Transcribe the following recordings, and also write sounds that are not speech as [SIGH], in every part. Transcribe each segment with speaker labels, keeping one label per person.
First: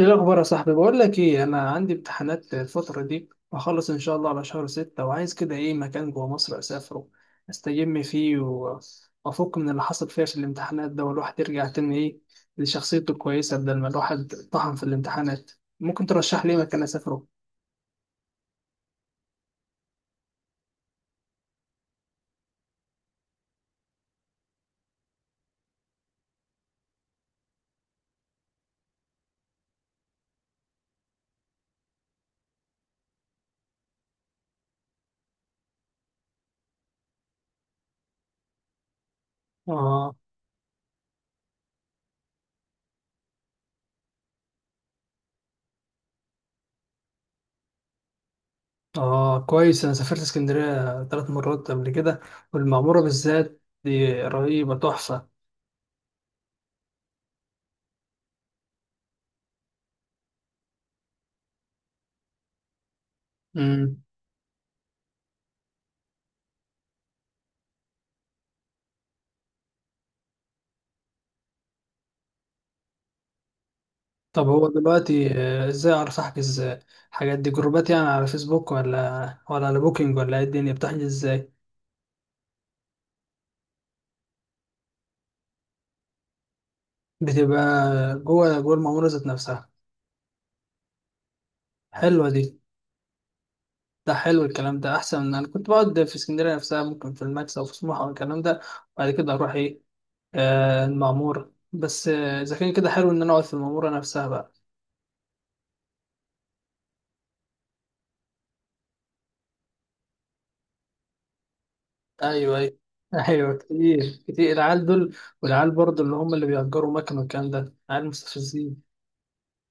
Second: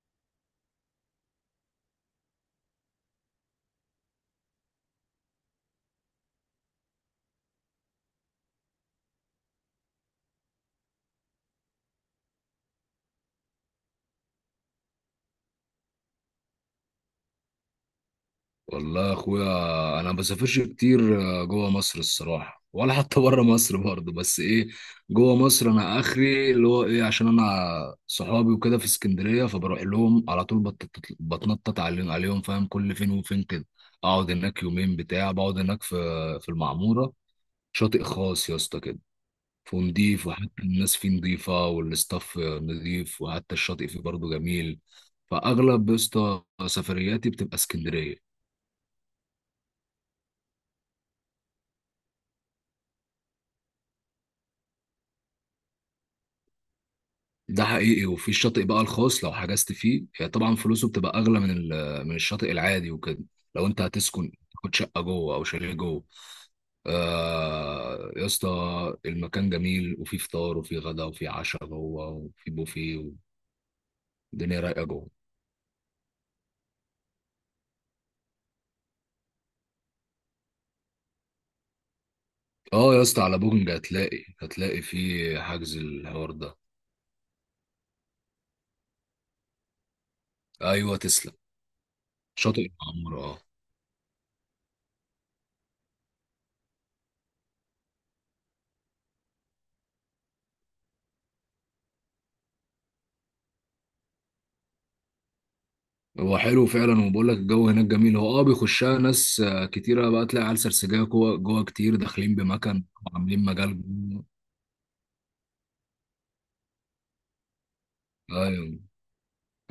Speaker 1: ايه الاخبار يا صاحبي؟ بقول لك ايه، انا عندي امتحانات الفتره دي وهخلص ان شاء الله على شهر ستة، وعايز كده ايه مكان جوه مصر اسافره استجم فيه وافك من اللي حصل فيها في الامتحانات ده، والواحد يرجع تاني ايه لشخصيته الكويسه بدل ما الواحد طحن في الامتحانات. ممكن ترشح لي إيه مكان اسافره؟
Speaker 2: والله يا اخويا، انا ما بسافرش كتير جوه مصر الصراحه، ولا حتى بره مصر برضه، بس ايه، جوه مصر انا اخري اللي هو ايه، عشان انا صحابي وكده في اسكندريه، فبروح لهم على طول. بتنطط عليهم فاهم؟ كل فين وفين كده اقعد هناك يومين بتاع، بقعد هناك في المعموره، شاطئ خاص يا اسطى كده،
Speaker 1: اه.
Speaker 2: ونضيف، وحتى الناس فيه نضيفه، والاستاف نضيف، وحتى الشاطئ فيه برضه جميل. فاغلب يا اسطى سفرياتي بتبقى اسكندريه.
Speaker 1: اه كويس، انا سافرت اسكندريه 3 مرات قبل كده، والمعموره بالذات دي رهيبه تحفه.
Speaker 2: ده حقيقي. وفي الشاطئ بقى الخاص لو حجزت فيه، هي طبعا فلوسه بتبقى اغلى من من الشاطئ العادي وكده، لو انت هتسكن تاخد شقه جوه او شاليه جوه. آه يا اسطى، المكان جميل، وفي فطار وفي غدا وفي عشاء جوه، وفي بوفيه،
Speaker 1: طب
Speaker 2: والدنيا
Speaker 1: هو
Speaker 2: رايقه جوه.
Speaker 1: دلوقتي ازاي اعرف احجز الحاجات دي؟ جروبات يعني على فيسبوك ولا على بوكينج ولا ايه؟ الدنيا بتحجز ازاي؟
Speaker 2: اه يا اسطى، على بوكينج هتلاقي في حجز الحوار ده.
Speaker 1: بتبقى جوه المعموره ذات نفسها؟
Speaker 2: ايوه، تسلم.
Speaker 1: حلوه دي.
Speaker 2: شاطئ المعموره، اه.
Speaker 1: ده حلو الكلام ده، احسن من انا كنت بقعد في اسكندريه نفسها، ممكن في الماكس او في سموحه او الكلام ده، وبعد كده اروح ايه. آه المعموره بس، اذا كان كده حلو ان انا اقعد في المعموره نفسها بقى.
Speaker 2: هو حلو فعلا، وبقول لك الجو هناك جميل. هو بيخشها ناس كتيرة. بقى تلاقي عيال سرسجية جوه جوه كتير داخلين
Speaker 1: ايوه ايوه.
Speaker 2: بمكان وعاملين
Speaker 1: ايوه
Speaker 2: مجال
Speaker 1: كتير
Speaker 2: جوه.
Speaker 1: كتير العيال دول، والعيال برضه اللي هم اللي بيأجروا مكن والكلام ده عيال
Speaker 2: ايوه،
Speaker 1: مستفزين.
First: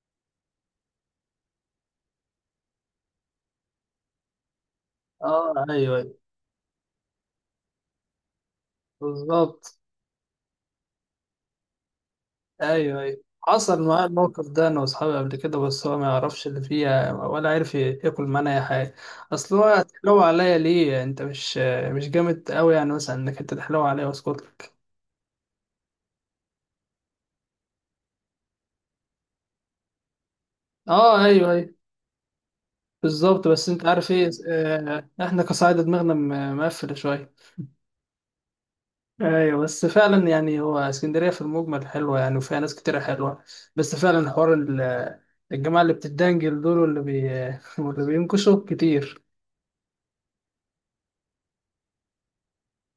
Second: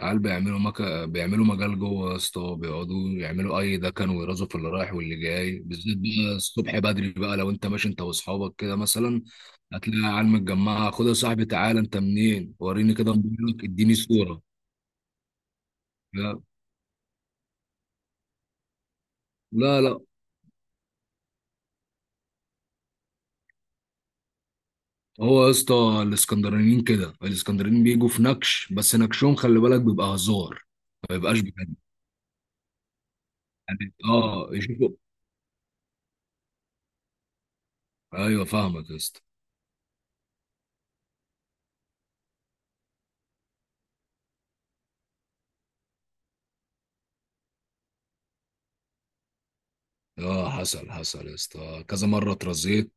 Speaker 2: عيال بيعملوا مكان، بيعملوا مجال جوه يا اسطى، بيقعدوا يعملوا اي دكن، ويرازوا في اللي رايح واللي
Speaker 1: اه
Speaker 2: جاي، بالذات
Speaker 1: ايوه أيوة.
Speaker 2: بقى الصبح بدري. بقى لو انت ماشي انت واصحابك كده مثلا،
Speaker 1: بالظبط.
Speaker 2: هتلاقي عيال متجمعة: خد يا صاحبي، تعالى انت منين، وريني
Speaker 1: ايوه
Speaker 2: كده
Speaker 1: ايوه،
Speaker 2: موبايلك،
Speaker 1: حصل
Speaker 2: اديني
Speaker 1: معايا
Speaker 2: صورة.
Speaker 1: الموقف ده انا واصحابي قبل كده، بس هو ما
Speaker 2: لا،
Speaker 1: يعرفش اللي فيها، ولا عارف ياكل معانا اي حاجه. اصل هو
Speaker 2: لا، لا.
Speaker 1: تحلو عليا ليه؟ انت مش جامد قوي يعني مثلا انك انت تحلو عليا، واسكت لك.
Speaker 2: هو يا اسطى الاسكندرانيين كده، الاسكندرانيين بيجوا في نكش، بس نكشهم خلي بالك بيبقى هزار، ما
Speaker 1: اه
Speaker 2: بيبقاش
Speaker 1: ايوه ايوه
Speaker 2: بجد.
Speaker 1: بالظبط. بس
Speaker 2: يعني
Speaker 1: انت عارف ايه
Speaker 2: يشوفوا.
Speaker 1: احنا كصعيدة دماغنا مقفله شويه.
Speaker 2: ايوه فاهمك يا اسطى.
Speaker 1: ايوه بس فعلا يعني هو اسكندريه في المجمل حلوه يعني، وفيها ناس كتيره حلوه، بس فعلا حوار الجماعه اللي بتدنجل دول واللي بي [LAUGHS] واللي بينكشوا كتير.
Speaker 2: اه، حصل حصل يا اسطى كذا مره اترزيت،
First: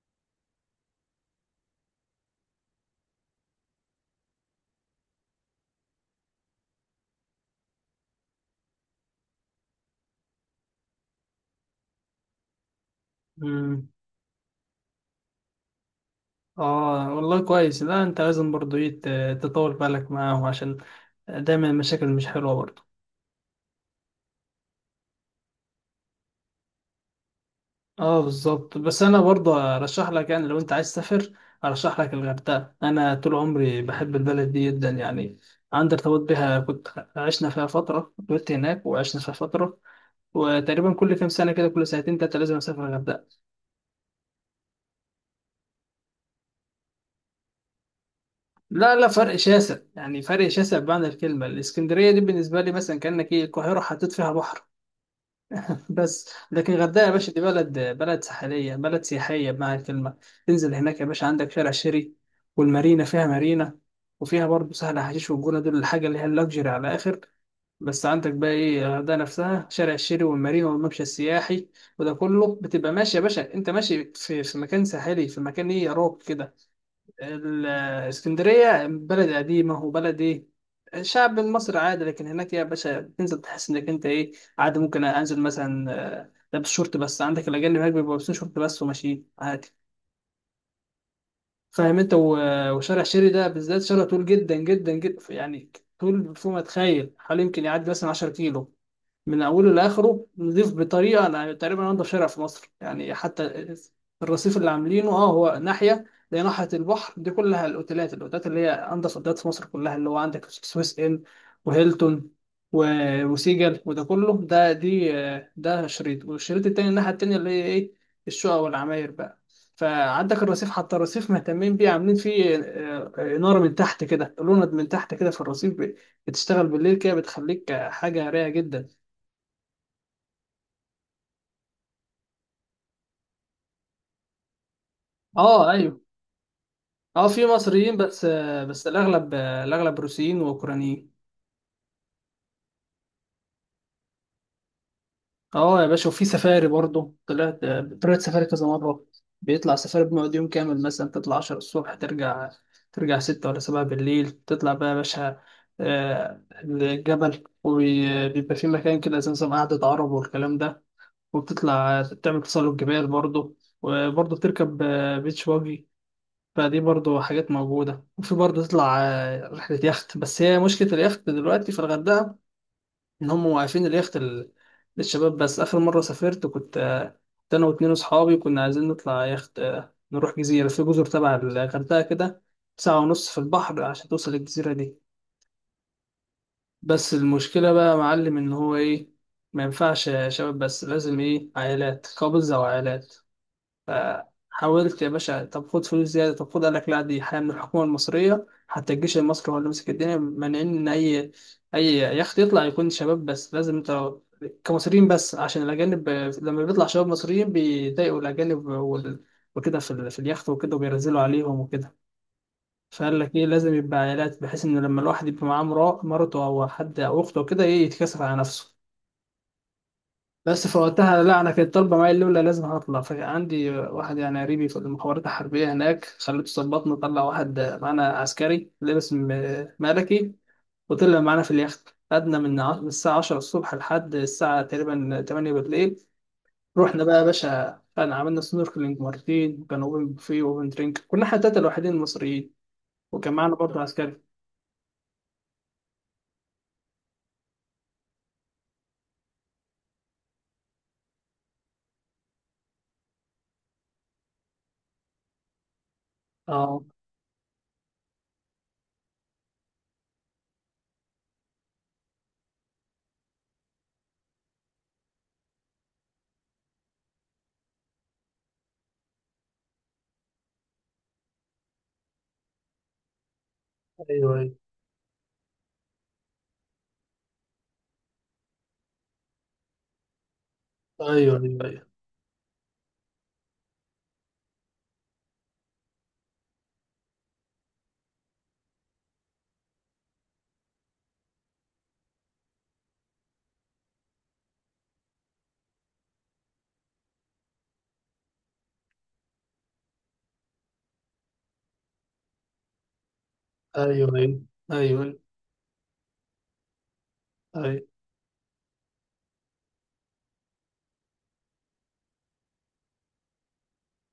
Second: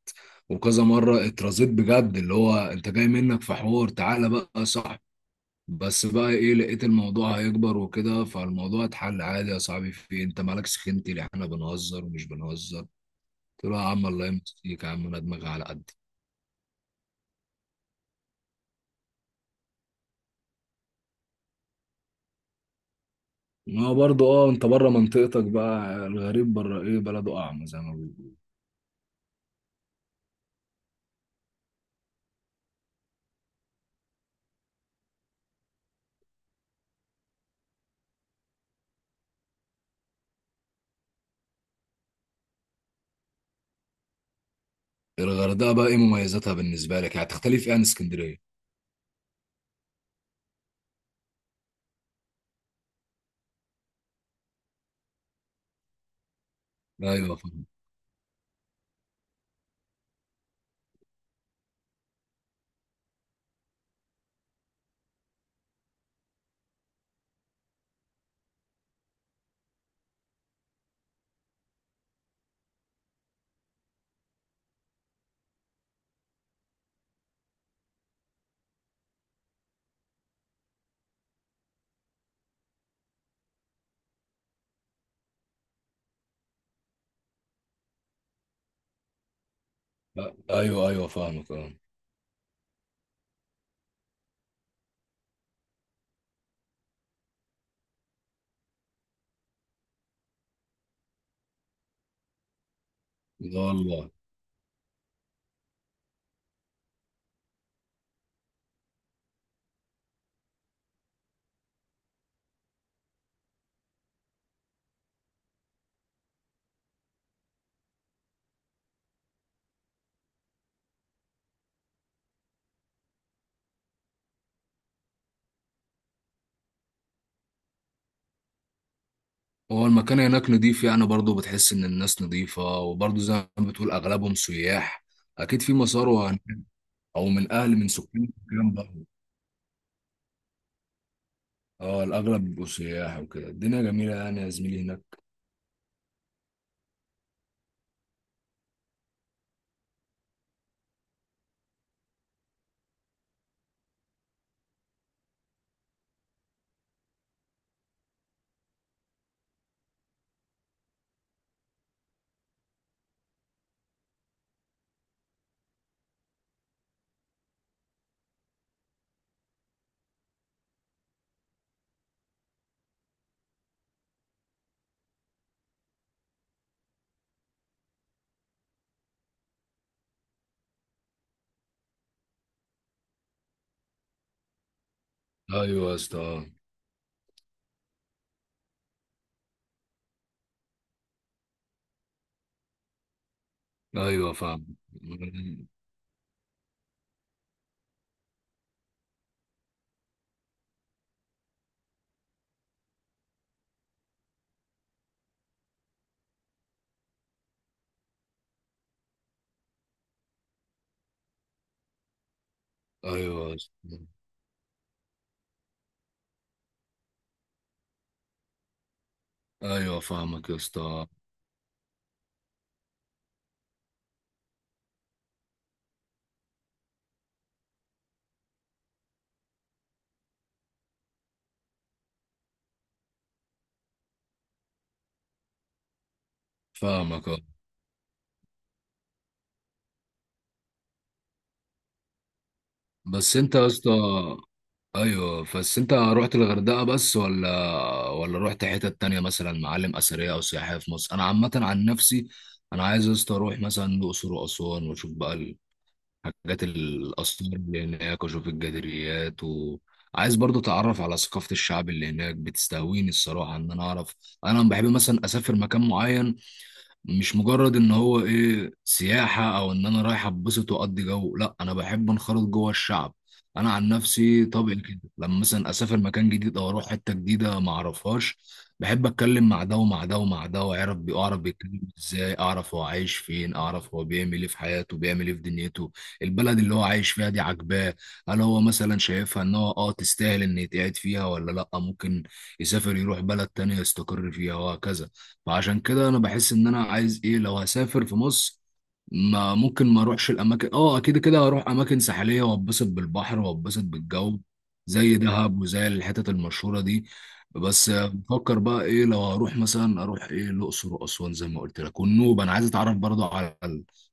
Speaker 2: وكذا مره اترزيت بجد. اللي هو انت جاي منك في حوار، تعالى بقى، صح؟ بس بقى ايه، لقيت الموضوع هيكبر وكده، فالموضوع اتحل عادي. يا صاحبي في إيه، انت مالك سخنتي، اللي احنا بنهزر ومش بنهزر. قلت له يا عم الله يمسيك يا عم، انا دماغي على قد.
Speaker 1: اه والله كويس. لا انت لازم برضو ايه تطول بالك معاهم، عشان دايما المشاكل مش حلوة برضو.
Speaker 2: ما هو برضه، انت بره منطقتك بقى، الغريب بره ايه بلده اعمى زي ما
Speaker 1: اه بالظبط. بس انا برضو ارشح لك، يعني لو انت عايز تسافر ارشح لك الغردقة. انا طول عمري بحب البلد دي جدا يعني، عندي ارتباط بيها، كنت عشنا فيها فترة، كنت هناك وعشنا فيها فترة، وتقريبا كل كام سنة كده، كل سنتين تلاتة لازم اسافر الغردقة.
Speaker 2: بيقولوا. الغردقه بقى ايه مميزاتها بالنسبه لك؟ يعني تختلف ايه عن اسكندريه؟
Speaker 1: لا لا، فرق شاسع يعني، فرق شاسع بمعنى الكلمة. الاسكندرية دي بالنسبة لي مثلا كأنك ايه القاهرة حطيت فيها بحر، بس لكن الغردقه يا باشا
Speaker 2: ايوه،
Speaker 1: دي
Speaker 2: فاهم.
Speaker 1: بلد ساحليه بلد سياحيه بمعنى الكلمه. تنزل هناك يا باشا، عندك شارع شيري والمارينا، فيها مارينا، وفيها برضه سهل حشيش والجونه، دول الحاجه اللي هي اللاكجري على اخر. بس عندك بقى ايه الغردقه نفسها، شارع الشيري والمارينا والممشى السياحي، وده كله بتبقى ماشي يا باشا، انت ماشي في، في مكان ساحلي في مكان ايه يا روك كده. الاسكندرية بلد قديمة وبلد إيه الشعب المصري عادي، لكن هناك يا باشا بتنزل تحس إنك أنت إيه عادي، ممكن أنزل مثلا لابس شورت بس، عندك الأجانب هناك بيبقوا لابسين شورت بس وماشيين عادي.
Speaker 2: ايوه، ايوه، فاهمك، اه.
Speaker 1: فاهم أنت وشارع شيري ده بالذات شارع طول جدا جدا جدا يعني، طول فوق ما تخيل، حوالي يمكن يعدي مثلا 10 كيلو من اوله لاخره، نضيف بطريقه انا تقريبا انا شارع في مصر يعني.
Speaker 2: ده
Speaker 1: حتى
Speaker 2: والله.
Speaker 1: الرصيف اللي عاملينه اه هو ناحيه زي ناحيه البحر دي كلها الاوتيلات، الاوتيلات اللي هي انضف اوتيلات في مصر كلها، اللي هو عندك سويس ان وهيلتون وسيجل وده كله، ده دي ده شريط، والشريط التاني الناحيه التانيه اللي هي ايه الشقق والعماير بقى. فعندك الرصيف، حتى الرصيف مهتمين بيه، عاملين فيه إنارة من تحت كده، لوند من تحت كده في الرصيف، بتشتغل بالليل كده، بتخليك حاجة رايقة جدا.
Speaker 2: هو المكان هناك نضيف يعني، برضه بتحس ان الناس نضيفه، وبرضه زي ما بتقول اغلبهم سياح. اكيد
Speaker 1: اه
Speaker 2: في
Speaker 1: ايوه.
Speaker 2: مسار هناك،
Speaker 1: اه
Speaker 2: او
Speaker 1: في
Speaker 2: من اهل، من
Speaker 1: مصريين بس،
Speaker 2: سكان الكلام
Speaker 1: بس
Speaker 2: ده.
Speaker 1: الاغلب الاغلب روسيين واوكرانيين.
Speaker 2: اه، الاغلب بيبقوا سياح وكده، الدنيا جميله يعني يا زميلي هناك.
Speaker 1: اه يا باشا. وفي سفاري برضه، طلعت طلعت سفاري كذا مره. بيطلع سفاري بنقعد يوم كامل، مثلا تطلع 10 الصبح، ترجع 6 ولا 7 بالليل، تطلع بقى يا باشا الجبل، وبيبقى في مكان كده زي نظام قعدة عرب والكلام ده، وبتطلع تعمل تسلق جبال برضه، وبرضه بتركب بيتش باجي. فدي برضو حاجات موجودة، وفي برضو تطلع رحلة يخت، بس هي مشكلة اليخت دلوقتي في الغردقة إن هم واقفين اليخت للشباب بس. آخر مرة سافرت كنت كنت أنا واتنين أصحابي كنا عايزين نطلع يخت، نروح جزيرة في جزر تبع الغردقة كده، ساعة ونص في البحر عشان توصل للجزيرة دي.
Speaker 2: ايوه يا اسطى، آه.
Speaker 1: بس المشكلة بقى يا معلم إن هو إيه ما ينفعش شباب بس، لازم إيه عائلات، كابلز أو عائلات.
Speaker 2: ايوه، فاهم.
Speaker 1: فحاولت يا باشا، طب خد فلوس زيادة، طب خد. قال لك لا، دي حاجة من الحكومة المصرية، حتى الجيش المصري هو اللي ماسك الدنيا، مانعين إن أي يخت يطلع يكون شباب بس، لازم أنت كمصريين بس، عشان الأجانب لما بيطلع شباب مصريين بيضايقوا الأجانب وكده في، في اليخت وكده، وبينزلوا عليهم وكده. فقال لك إيه
Speaker 2: ايوه يا
Speaker 1: لازم يبقى
Speaker 2: اسطى.
Speaker 1: عائلات، بحيث إن لما الواحد يبقى معاه مرته أو حد أو أخته وكده إيه يتكسف على نفسه.
Speaker 2: ايوه فاهمك يا
Speaker 1: بس
Speaker 2: اسطى.
Speaker 1: فوقتها لا انا كانت طالبه معايا الاولى لازم هطلع، فعندي واحد يعني قريبي في المخابرات الحربيه هناك، خليته ظبطنا، طلع واحد معانا عسكري لابس ملكي، وطلع معانا في اليخت. قعدنا من من الساعه 10 الصبح لحد الساعه تقريبا 8 بالليل. رحنا بقى يا
Speaker 2: فاهمك، آه.
Speaker 1: باشا، كان عملنا سنوركلينج مرتين، وكان اوبن بوفيه واوبن درينك، كنا احنا التلاته الوحيدين المصريين، وكان
Speaker 2: بس
Speaker 1: معانا
Speaker 2: انت يا
Speaker 1: برضه
Speaker 2: اسطى،
Speaker 1: عسكري.
Speaker 2: ايوه، بس انت رحت الغردقه بس، ولا رحت حتت تانية مثلا، معالم اثريه او سياحيه في مصر؟ انا عامه عن نفسي، انا عايز يا اسطى اروح مثلا الاقصر واسوان، واشوف بقى الحاجات
Speaker 1: اه
Speaker 2: الاثار اللي هناك، واشوف الجدريات. وعايز برضو اتعرف على ثقافه الشعب اللي هناك، بتستهويني الصراحه ان انا اعرف. انا بحب مثلا اسافر مكان معين، مش مجرد ان هو ايه سياحة، او ان انا رايح اتبسط واقضي جو. لا، انا بحب انخرط جوه الشعب. انا عن
Speaker 1: ايوه
Speaker 2: نفسي
Speaker 1: ايوه
Speaker 2: طبعي كده، لما مثلا اسافر مكان جديد او اروح حتة جديدة ما اعرفهاش، بحب اتكلم مع ده ومع ده ومع ده، واعرف
Speaker 1: ايوه
Speaker 2: اعرف بيتكلم
Speaker 1: ايوه
Speaker 2: ازاي، اعرف هو عايش فين، اعرف هو بيعمل ايه في حياته، بيعمل ايه في دنيته. البلد اللي هو عايش فيها دي عاجباه؟ هل هو مثلا شايفها ان هو تستاهل ان يتقعد فيها، ولا لا ممكن يسافر يروح بلد تانية يستقر فيها، وهكذا. فعشان كده انا بحس ان انا عايز ايه، لو هسافر في مصر ما ممكن ما اروحش الاماكن، كده كده هروح اماكن ساحليه واتبسط بالبحر واتبسط
Speaker 1: ايوه
Speaker 2: بالجو، زي
Speaker 1: ايوه،
Speaker 2: دهب وزي الحتت المشهوره دي.
Speaker 1: أيوة.
Speaker 2: بس بفكر بقى ايه، لو هروح مثلا اروح ايه الاقصر واسوان زي ما قلت لك، والنوبه انا عايز اتعرف برضه على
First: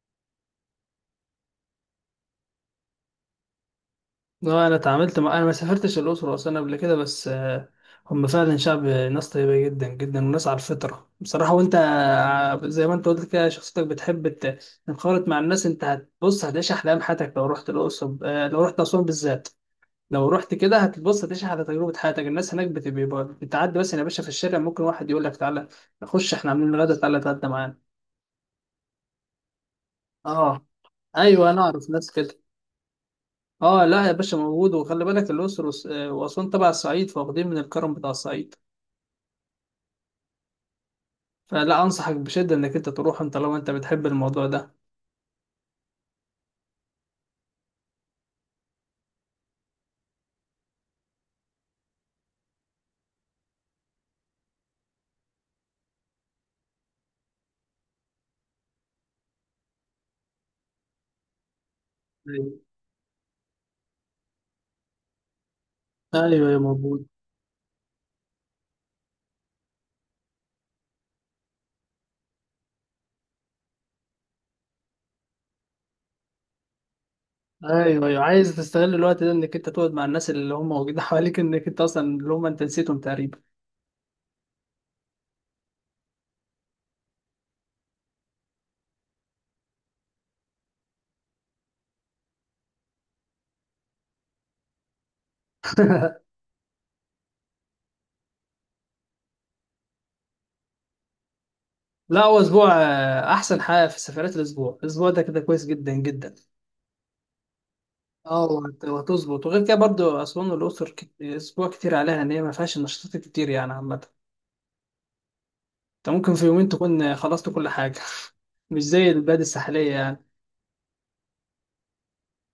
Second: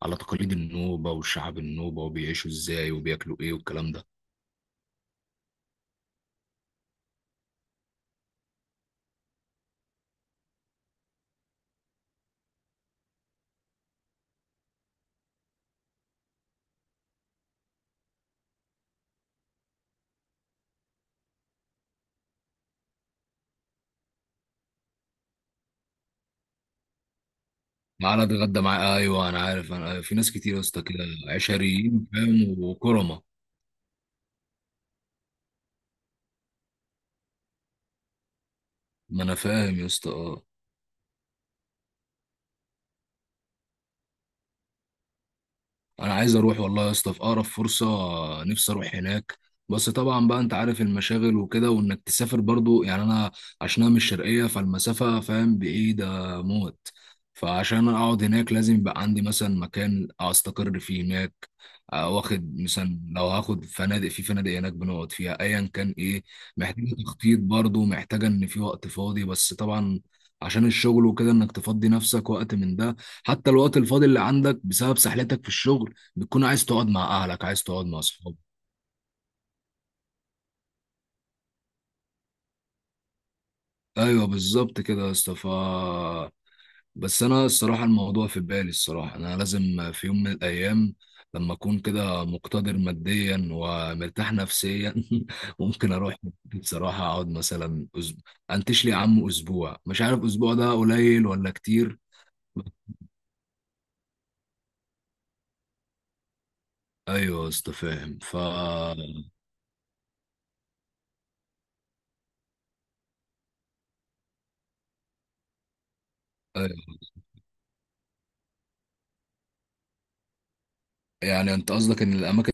Speaker 2: على تقاليد النوبه والشعب النوبه، وبيعيشوا ازاي، وبياكلوا ايه والكلام ده.
Speaker 1: اه انا اتعاملت مع، انا ما سافرتش الاقصر واسوان قبل كده، بس هم فعلا شعب ناس طيبه جدا جدا وناس على الفطره بصراحه، وانت زي ما انت قلت كده شخصيتك بتحب تنخرط مع الناس. انت هتبص هتعيش احلام حياتك لو رحت الاقصر، لو رحت اسوان بالذات، لو رحت كده هتبص هتعيش على تجربه حياتك. الناس هناك بتبقى بتعدي مثلا يا باشا في الشارع، ممكن واحد يقول لك تعالى نخش احنا عاملين غدا تعالى اتغدى معانا.
Speaker 2: معانا، اتغدى معاه. ايوه انا عارف، انا في ناس كتير يا
Speaker 1: اه
Speaker 2: اسطى كده
Speaker 1: ايوه انا اعرف
Speaker 2: عشريين،
Speaker 1: ناس كده.
Speaker 2: فاهم، وكرمه.
Speaker 1: اه لا يا باشا موجود. وخلي بالك الأقصر وأسوان تبع الصعيد، فواخدين من الكرم بتاع الصعيد،
Speaker 2: ما انا فاهم يا اسطى، اه.
Speaker 1: فلا أنصحك بشدة إنك أنت تروح، أنت لو أنت بتحب الموضوع ده.
Speaker 2: انا عايز اروح والله يا اسطى في اقرب فرصه، نفسي اروح هناك. بس طبعا بقى انت عارف المشاغل وكده، وانك تسافر برضو، يعني انا عشان انا من الشرقيه، فالمسافه فاهم بعيده موت. فعشان اقعد هناك لازم يبقى عندي مثلا مكان استقر فيه هناك،
Speaker 1: ايوه
Speaker 2: واخد مثلا لو هاخد فنادق، في فنادق هناك بنقعد فيها ايا كان ايه.
Speaker 1: ايوه يا
Speaker 2: محتاجه
Speaker 1: موجود.
Speaker 2: تخطيط برضو، محتاجه ان في وقت فاضي، بس طبعا عشان الشغل وكده، انك تفضي نفسك وقت من ده. حتى الوقت الفاضي اللي عندك بسبب سحلتك في الشغل، بتكون عايز تقعد مع اهلك، عايز تقعد مع
Speaker 1: ايوه ايوه،
Speaker 2: اصحابك.
Speaker 1: عايز تستغل الوقت ده انك انت تقعد مع الناس اللي هم موجودين [LAUGHS] حواليك، انك انت اصلا اللي هم انت نسيتهم تقريبا.
Speaker 2: ايوه بالظبط كده يا اسطى. بس انا الصراحه الموضوع في بالي. الصراحه انا لازم في يوم من الايام، لما اكون كده مقتدر ماديا ومرتاح نفسيا، [LAUGHS] ممكن اروح.
Speaker 1: [LAUGHS]
Speaker 2: بصراحه اقعد مثلا، انتش لي يا عم اسبوع، مش عارف اسبوع ده قليل ولا كتير.
Speaker 1: لا هو اسبوع احسن حاجه في سفرات، الاسبوع الاسبوع ده كده كويس جدا جدا.
Speaker 2: ايوه يا اسطى فاهم.
Speaker 1: اه وهتظبط، وغير كده برضو اسوان والاقصر اسبوع كتير عليها، ان هي ما فيهاش نشاطات كتير يعني عامه، انت ممكن في يومين
Speaker 2: أيوة.
Speaker 1: تكون خلصت كل حاجة. [LAUGHS] مش زي البلاد الساحلية يعني.
Speaker 2: يعني انت قصدك ان الاماكن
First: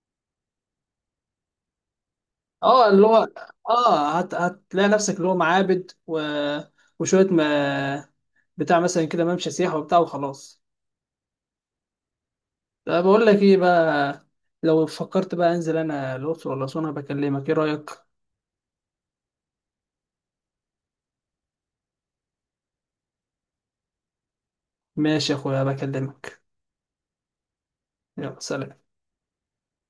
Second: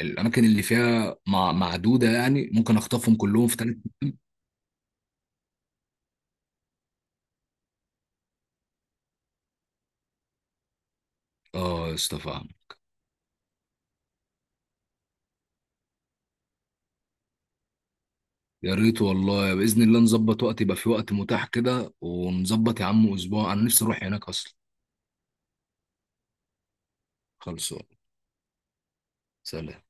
Speaker 2: الاماكن اللي فيها معدوده، يعني ممكن
Speaker 1: اه اللي
Speaker 2: اخطفهم
Speaker 1: هو،
Speaker 2: كلهم في.
Speaker 1: اه هت... هتلاقي نفسك اللي هو معابد و... وشوية ما بتاع مثلا كده ممشى سياحة وبتاع وخلاص.
Speaker 2: اه يا اسطى فاهم.
Speaker 1: طب بقول لك ايه بقى، لو فكرت بقى انزل انا الأقصر ولا أسوان أنا بكلمك، ايه رأيك؟
Speaker 2: يا ريت والله باذن الله نظبط وقت، يبقى في وقت متاح كده ونظبط يا عم اسبوع، انا نفسي اروح هناك اصلا.
Speaker 1: ماشي يا اخويا بكلمك.
Speaker 2: خلصوا.
Speaker 1: يلا سلام.
Speaker 2: سلام.